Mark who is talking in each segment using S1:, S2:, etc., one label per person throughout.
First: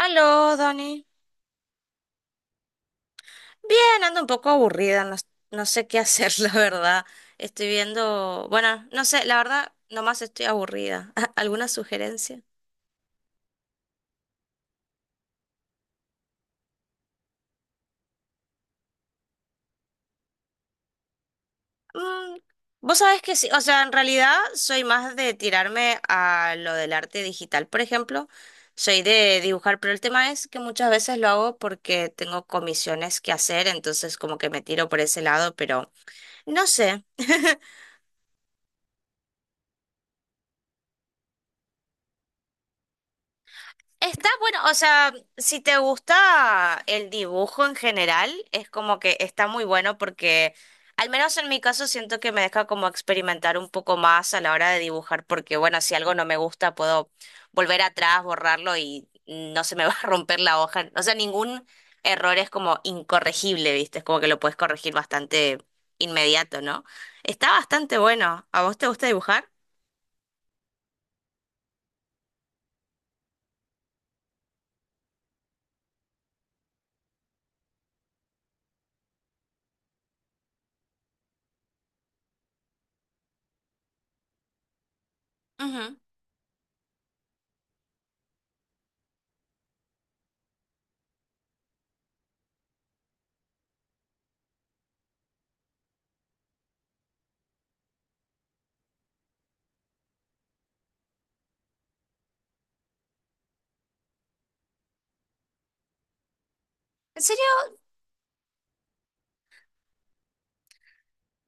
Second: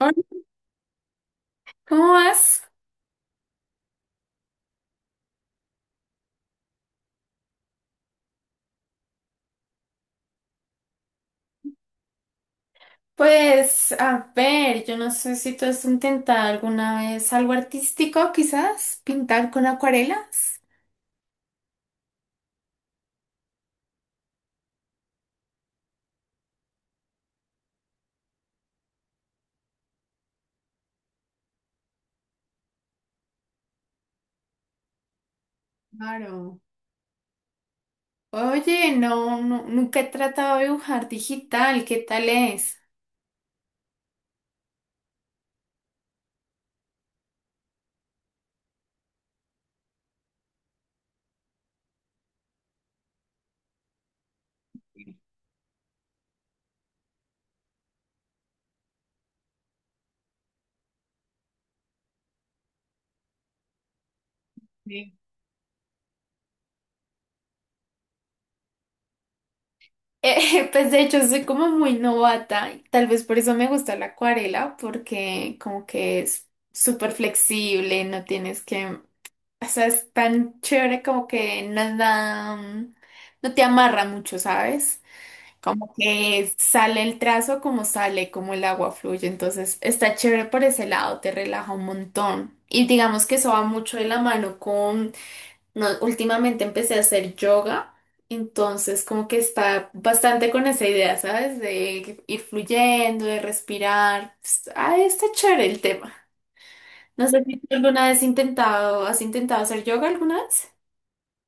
S1: Hola,
S2: Aló, Dani.
S1: ¿cómo vas?
S2: Bien, ando un poco aburrida, no, no sé qué hacer, la verdad. Estoy viendo, bueno, no sé, la verdad, nomás estoy aburrida. ¿Alguna sugerencia?
S1: Pues, a ver, yo no sé si tú has intentado alguna vez algo artístico, quizás, pintar con acuarelas.
S2: Mm, vos sabés que sí, o sea, en realidad soy más de tirarme a lo del arte digital, por ejemplo. Soy de dibujar, pero el tema es que muchas veces lo hago porque tengo comisiones que hacer, entonces como que me tiro por ese lado, pero
S1: Claro.
S2: no sé.
S1: Oye, nunca he tratado de dibujar digital, ¿qué tal es?
S2: Está bueno, o sea, si te gusta el dibujo en general, es como que está muy bueno porque, al menos en mi caso, siento que me deja como experimentar un poco más a la hora de dibujar, porque bueno, si algo no me gusta, puedo volver atrás, borrarlo y no se me va a romper la hoja. O sea, ningún error es como incorregible, ¿viste? Es como que lo puedes corregir
S1: Sí.
S2: bastante inmediato, ¿no? Está bastante bueno. ¿A vos te gusta dibujar?
S1: Pues de hecho soy como muy novata, y tal vez por eso me gusta la acuarela, porque como que es súper flexible, no tienes o sea, es tan chévere como que nada, no te amarra mucho, ¿sabes? Como
S2: Ujú.
S1: que sale el trazo como sale, como el agua fluye. Entonces está chévere por ese lado, te relaja un montón. Y digamos que eso va mucho de la mano con... No, últimamente empecé a hacer yoga, entonces como que está bastante con esa idea, ¿sabes? De ir fluyendo, de respirar. Ah, está chévere el tema.
S2: ¿En
S1: No sé
S2: serio?
S1: si tú alguna vez has intentado hacer yoga alguna vez.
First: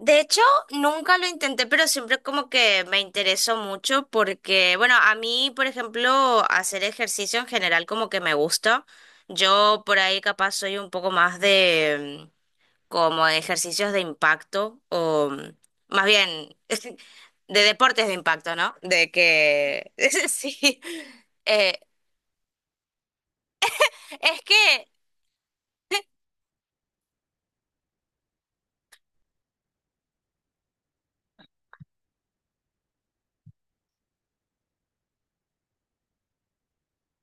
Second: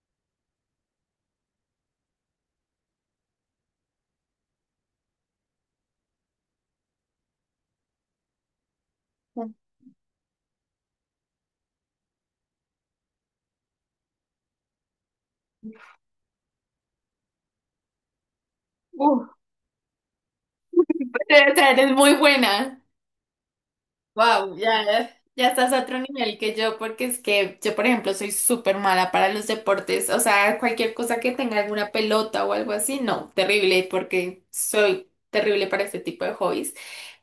S2: De hecho, nunca lo intenté, pero siempre como que me interesó mucho porque, bueno, a mí, por ejemplo, hacer ejercicio en general como que me gusta. Yo por ahí capaz soy un poco más de como de ejercicios de impacto o más bien de deportes de impacto, ¿no? De
S1: Uf,
S2: que, sí,
S1: te traer,
S2: eh,
S1: es muy buena.
S2: es
S1: Wow,
S2: que,
S1: ya estás a otro nivel que yo, porque es que yo, por ejemplo, soy súper mala para los deportes. O sea, cualquier cosa que tenga alguna pelota o algo así, no, terrible, porque soy terrible para este tipo de hobbies.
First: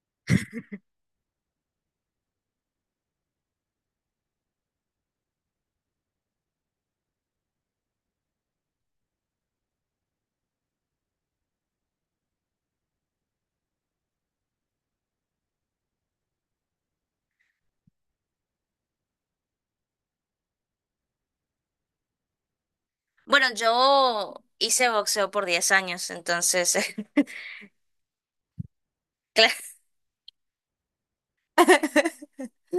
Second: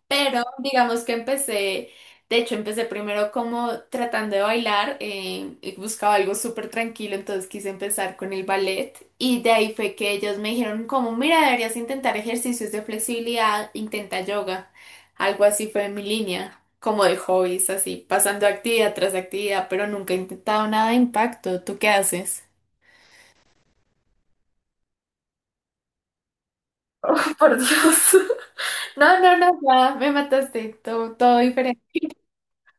S1: Pero digamos que empecé primero como tratando de bailar, y buscaba algo súper tranquilo, entonces quise empezar con el ballet y de ahí fue que ellos me dijeron como, mira, deberías intentar ejercicios de flexibilidad, intenta yoga, algo así fue mi línea, como de hobbies, así, pasando actividad tras actividad, pero nunca he intentado nada de impacto, ¿tú qué haces?
S2: bueno, yo hice boxeo por 10 años, entonces...
S1: Por Dios. No, no, no, ya me mataste, todo diferente.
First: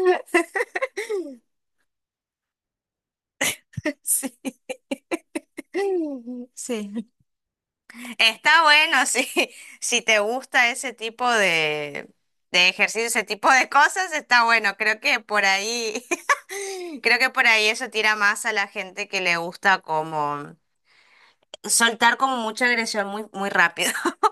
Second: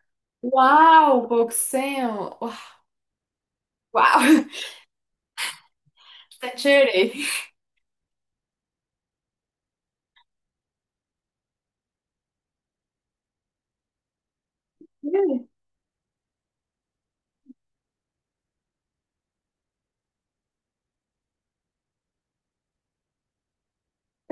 S1: Wow, boxeo.
S2: Sí,
S1: Wow. Está
S2: sí.
S1: chévere.
S2: Está bueno sí. Si te gusta ese tipo de ejercicio, ese tipo de cosas, está bueno. Creo que por ahí, creo que por ahí eso tira más a la gente que le gusta como soltar como mucha agresión muy, muy rápido.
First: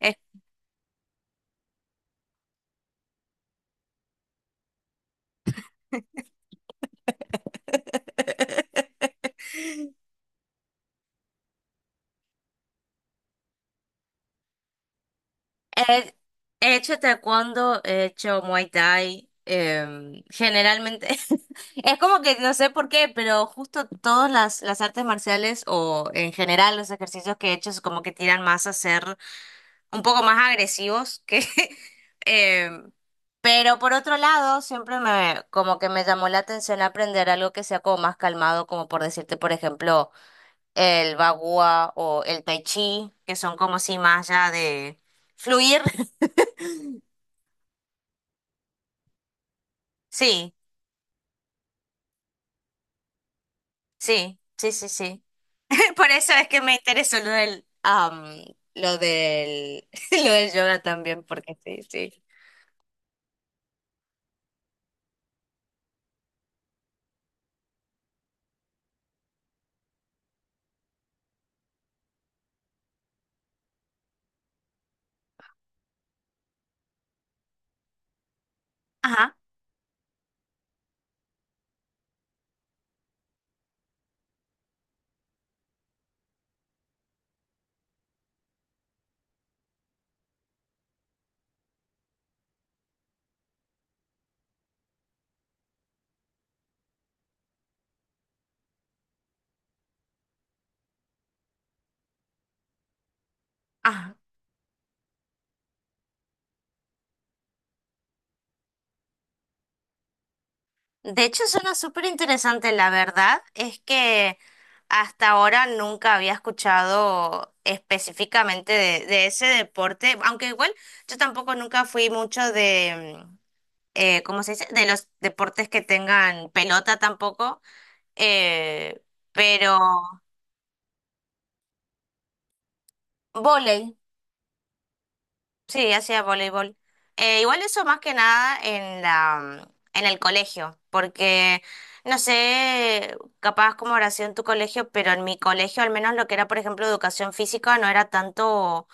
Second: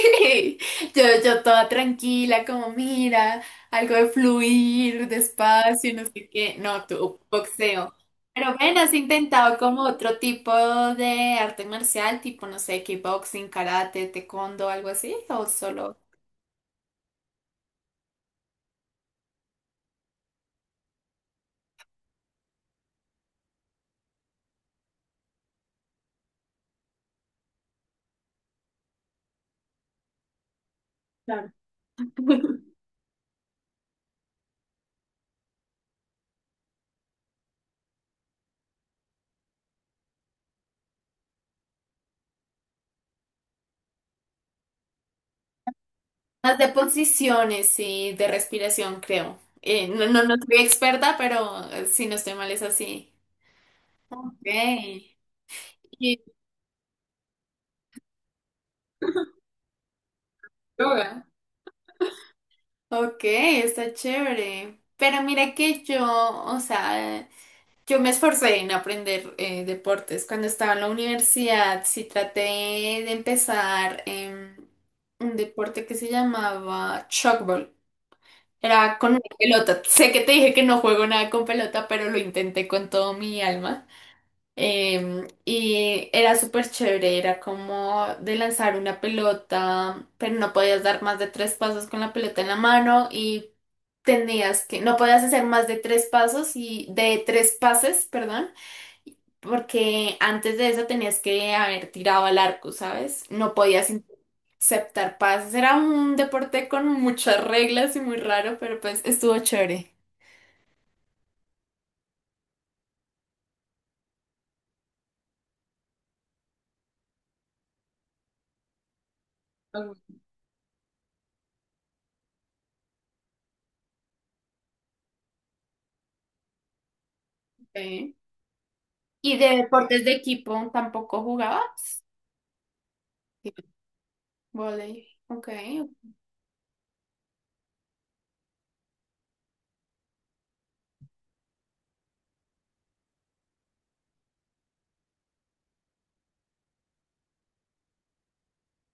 S2: Es-
S1: yo toda tranquila, como mira, algo de fluir despacio, no sé qué. No, tú, boxeo. Pero ven, has intentado como otro tipo de arte marcial, tipo, no sé, kickboxing, karate, taekwondo, algo así, o solo
S2: He, he hecho taekwondo, he hecho muay thai, generalmente. Es como que no sé por qué, pero justo todas las artes marciales o en general los ejercicios que he hecho es como que tiran más a ser un poco más agresivos que... eh, pero por otro lado, siempre me como que me llamó la atención aprender algo que sea como más calmado, como por decirte, por ejemplo, el bagua o el tai chi, que son como si más ya de fluir.
S1: más de posiciones y de respiración, creo. No
S2: Sí,
S1: soy experta, pero si no estoy mal es así.
S2: sí, sí, sí,
S1: Ok.
S2: sí. Por
S1: Y
S2: eso es que me interesó lo del, lo del yoga también,
S1: yoga.
S2: porque sí, sí.
S1: Ok, está chévere. Pero mira que yo, o sea, yo me esforcé en aprender deportes. Cuando estaba en la universidad, sí traté de empezar un deporte que se llamaba shockball. Era con una
S2: Ajá,
S1: pelota. Sé que te dije que no juego nada con pelota, pero lo intenté con todo mi alma. Y era súper chévere, era como de lanzar una pelota, pero no podías dar más de tres pasos con la pelota en la mano y no podías hacer más de tres pasos y de tres pases, perdón, porque antes de eso tenías que haber tirado al arco, ¿sabes? No podías
S2: ajá.
S1: aceptar pases. Era un deporte con muchas reglas y muy raro, pero pues estuvo chévere.
S2: De hecho, suena súper interesante. La verdad es que hasta ahora nunca había escuchado específicamente de ese deporte, aunque igual yo tampoco nunca fui mucho de, ¿cómo se dice? De los deportes que tengan pelota tampoco,
S1: Ok.
S2: eh,
S1: ¿Y de
S2: pero...
S1: deportes de equipo tampoco jugabas? Ok.
S2: Volei.
S1: Voley. Ok.
S2: Sí, hacía voleibol. Igual eso más que nada en la, en el colegio, porque no sé, capaz como habrá sido en tu colegio, pero en mi colegio al menos lo que era, por ejemplo, educación física no era tanto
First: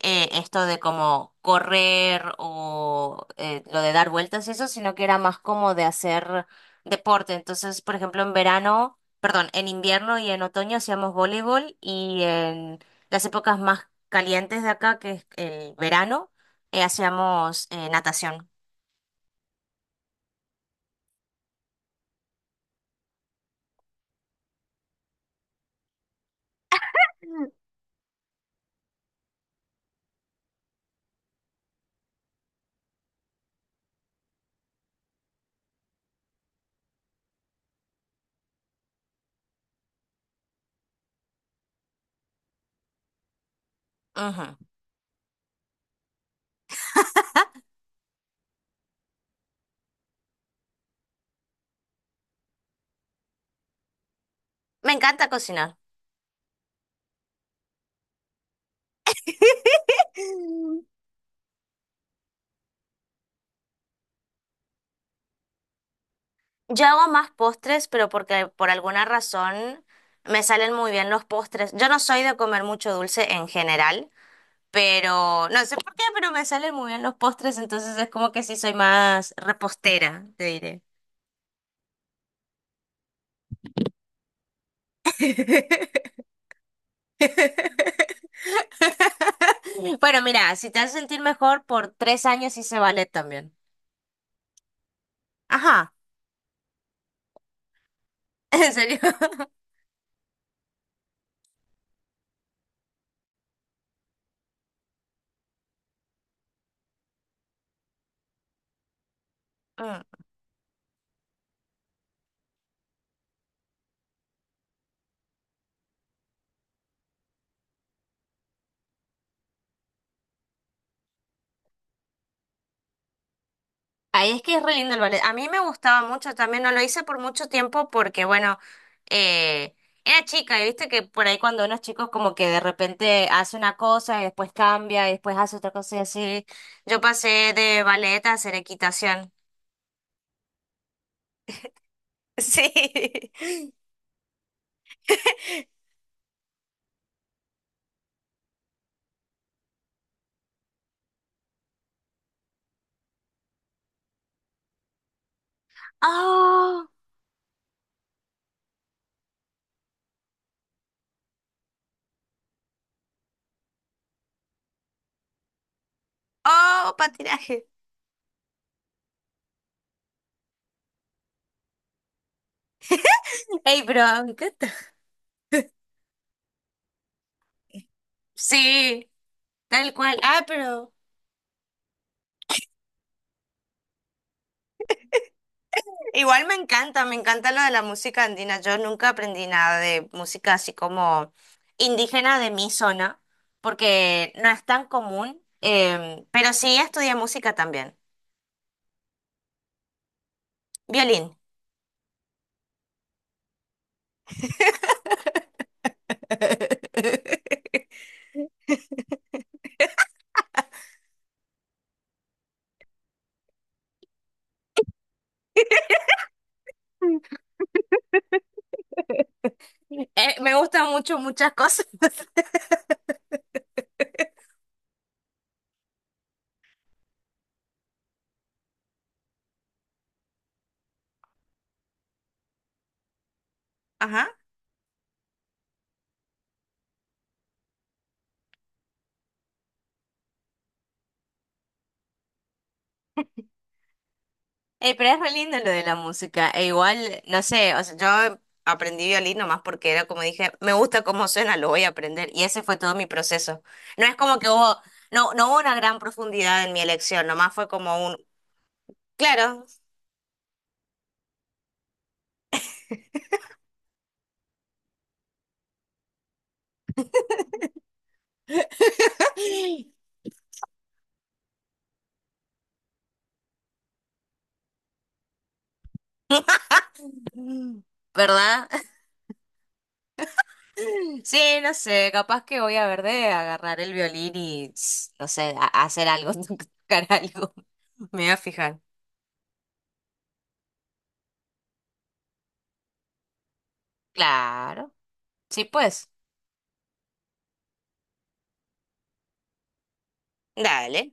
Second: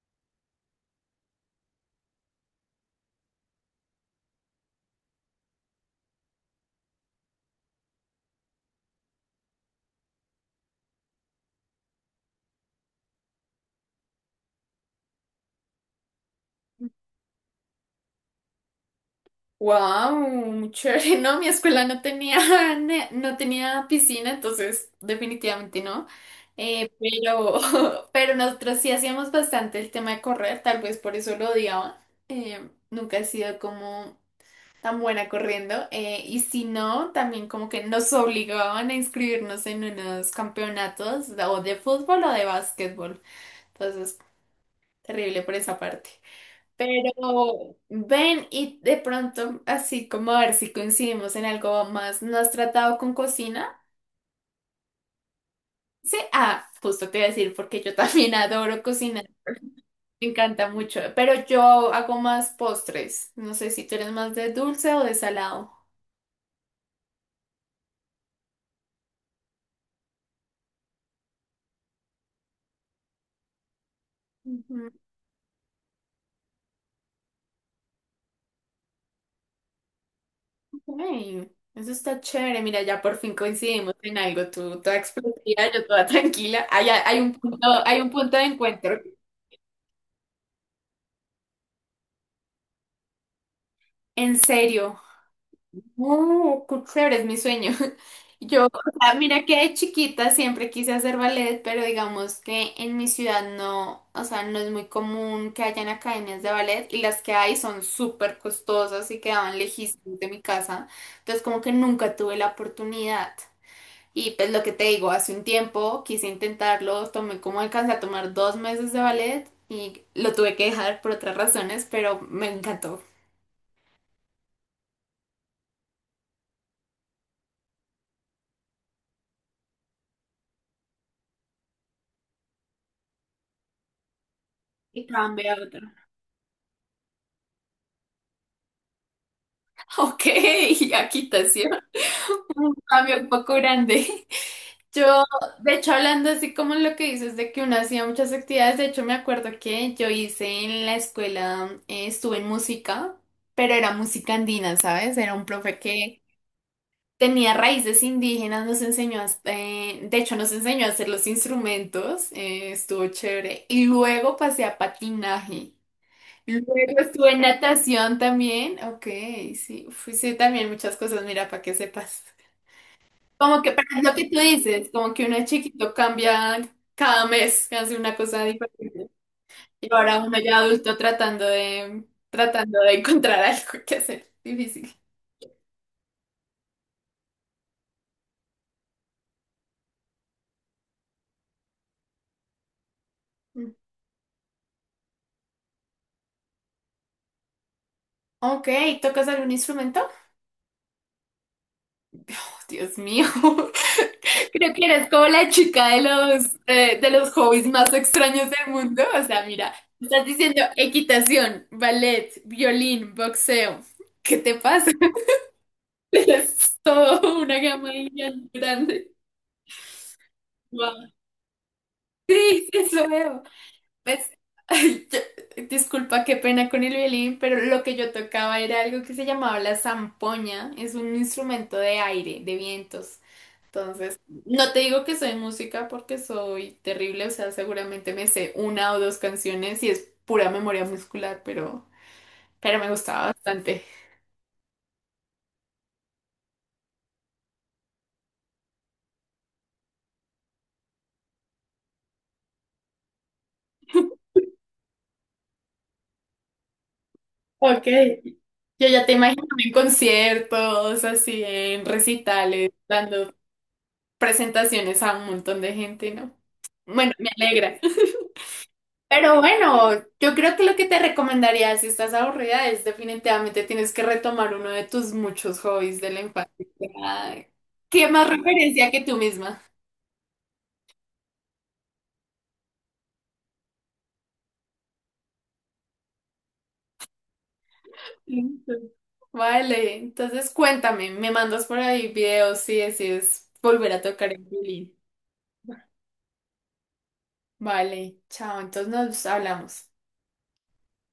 S2: esto de como correr o lo de dar vueltas y eso, sino que era más como de hacer deporte. Entonces, por ejemplo, en verano, perdón, en invierno y en otoño hacíamos voleibol y en las épocas más calientes de acá, que es el verano, hacíamos natación.
S1: Wow, muy chévere. No, mi escuela no tenía, no tenía piscina, entonces definitivamente no. Eh, pero, pero nosotros sí hacíamos bastante el tema de correr, tal vez por eso lo odiaba. Nunca he sido como tan buena corriendo. Y si no, también como que nos obligaban a inscribirnos en unos campeonatos o de fútbol o de básquetbol. Entonces,
S2: Ujú.
S1: terrible por esa parte. Pero ven y de pronto, así como a ver si coincidimos en algo más, ¿no has tratado con cocina?
S2: Me encanta cocinar.
S1: Sí, ah, justo te iba a decir, porque yo también adoro cocinar, me encanta
S2: Mm.
S1: mucho, pero yo hago más postres, no sé si tú eres más de dulce o de salado.
S2: Yo hago más postres, pero porque por alguna razón me salen muy bien los postres. Yo no soy de comer mucho dulce en general,
S1: Ujú,
S2: pero no sé por qué, pero me salen muy bien los postres, entonces es como que sí soy más repostera, te diré.
S1: ok. Eso está chévere, mira, ya por fin coincidimos en algo, tú toda explosiva, yo toda tranquila, hay un punto de encuentro.
S2: Bueno, mira, si te hace sentir mejor, por 3 años hice ballet también.
S1: En serio.
S2: Ajá,
S1: Oh, qué chévere, es mi sueño. Yo, o
S2: en serio.
S1: mira que de chiquita siempre quise hacer ballet, pero digamos que en mi ciudad no, o sea, no es muy común que hayan academias de ballet y las que hay son súper costosas y quedaban
S2: Mm.
S1: lejísimos de mi casa. Entonces, como que nunca tuve la oportunidad. Y pues lo que te digo, hace un tiempo quise intentarlo, tomé como alcancé a tomar 2 meses de ballet y lo tuve que dejar por otras razones, pero me encantó.
S2: Ahí es que es re lindo el ballet. A mí me gustaba mucho también, no lo hice por mucho tiempo porque, bueno, eh, era chica y viste que por ahí cuando uno es chico es como que de repente hace una cosa y después
S1: Y
S2: cambia y después
S1: cambié a
S2: hace otra
S1: otro.
S2: cosa y así. Yo pasé de ballet a hacer equitación.
S1: Ok, aquí te hacía
S2: Sí.
S1: un cambio un poco grande. Yo, de hecho, hablando así como lo que dices de que uno hacía muchas actividades, de hecho me acuerdo que yo hice en la escuela, estuve en música, pero era música andina, ¿sabes? Era un profe que
S2: ¡Oh!
S1: tenía raíces indígenas, de hecho nos enseñó a hacer los instrumentos, estuvo chévere. Y luego pasé a patinaje. Luego
S2: Oh,
S1: estuve en
S2: patinaje.
S1: natación también. Ok, sí, también muchas cosas, mira, para que sepas. Como que,
S2: ¡Ey,
S1: para
S2: pero
S1: lo que
S2: me
S1: tú
S2: encanta!
S1: dices, como que uno de chiquito cambia cada mes, hace una cosa diferente.
S2: Sí,
S1: Y
S2: tal cual.
S1: ahora uno
S2: Ah,
S1: ya
S2: pero
S1: adulto tratando tratando de encontrar algo que hacer. Difícil.
S2: igual me encanta lo de la música andina. Yo nunca aprendí nada de música así como indígena de mi zona,
S1: Mm.
S2: porque no es tan común, em, pero sí estudié música también.
S1: Ok, ¿tocas algún instrumento?
S2: Violín.
S1: Dios mío, creo que eres como la chica de los hobbies más extraños del mundo. O sea, mira, estás diciendo equitación, ballet, violín, boxeo. ¿Qué te pasa? Es todo una gama ahí bien grande.
S2: Me gustan
S1: Wow.
S2: mucho muchas cosas.
S1: Sí, eso veo. Pues, ay, disculpa, qué pena con el violín, pero lo que yo tocaba era algo que se llamaba la zampoña. Es un instrumento de aire, de vientos. Entonces,
S2: Ajá.
S1: no te digo que soy música porque soy terrible, o sea, seguramente me sé una o dos canciones y es pura memoria muscular, pero me gustaba bastante.
S2: Pero es re lindo lo de la música. E igual, no sé, o sea, yo aprendí violín nomás porque era como dije, me gusta cómo suena, lo voy a aprender. Y ese fue todo mi proceso. No es como que hubo, no, no hubo una gran profundidad en mi elección, nomás fue
S1: Ok.
S2: como un,
S1: Yo ya te imagino
S2: claro,
S1: en conciertos, así en recitales, dando presentaciones a un montón de gente, ¿no? Bueno, me alegra. Pero bueno, yo creo que lo que te recomendaría si estás aburrida es definitivamente tienes que retomar uno de tus muchos hobbies de la infancia. Ay, ¿qué más
S2: ¿verdad?
S1: referencia que tú misma?
S2: Sí, no sé, capaz que voy a ver de agarrar el violín y, tss, no sé, a hacer algo, tocar algo. Me voy a
S1: Listo.
S2: fijar.
S1: Vale, entonces cuéntame, me mandas por ahí videos si decides volver a tocar el
S2: Claro.
S1: violín.
S2: Sí, pues.
S1: Vale, chao, entonces nos hablamos.
S2: Dale.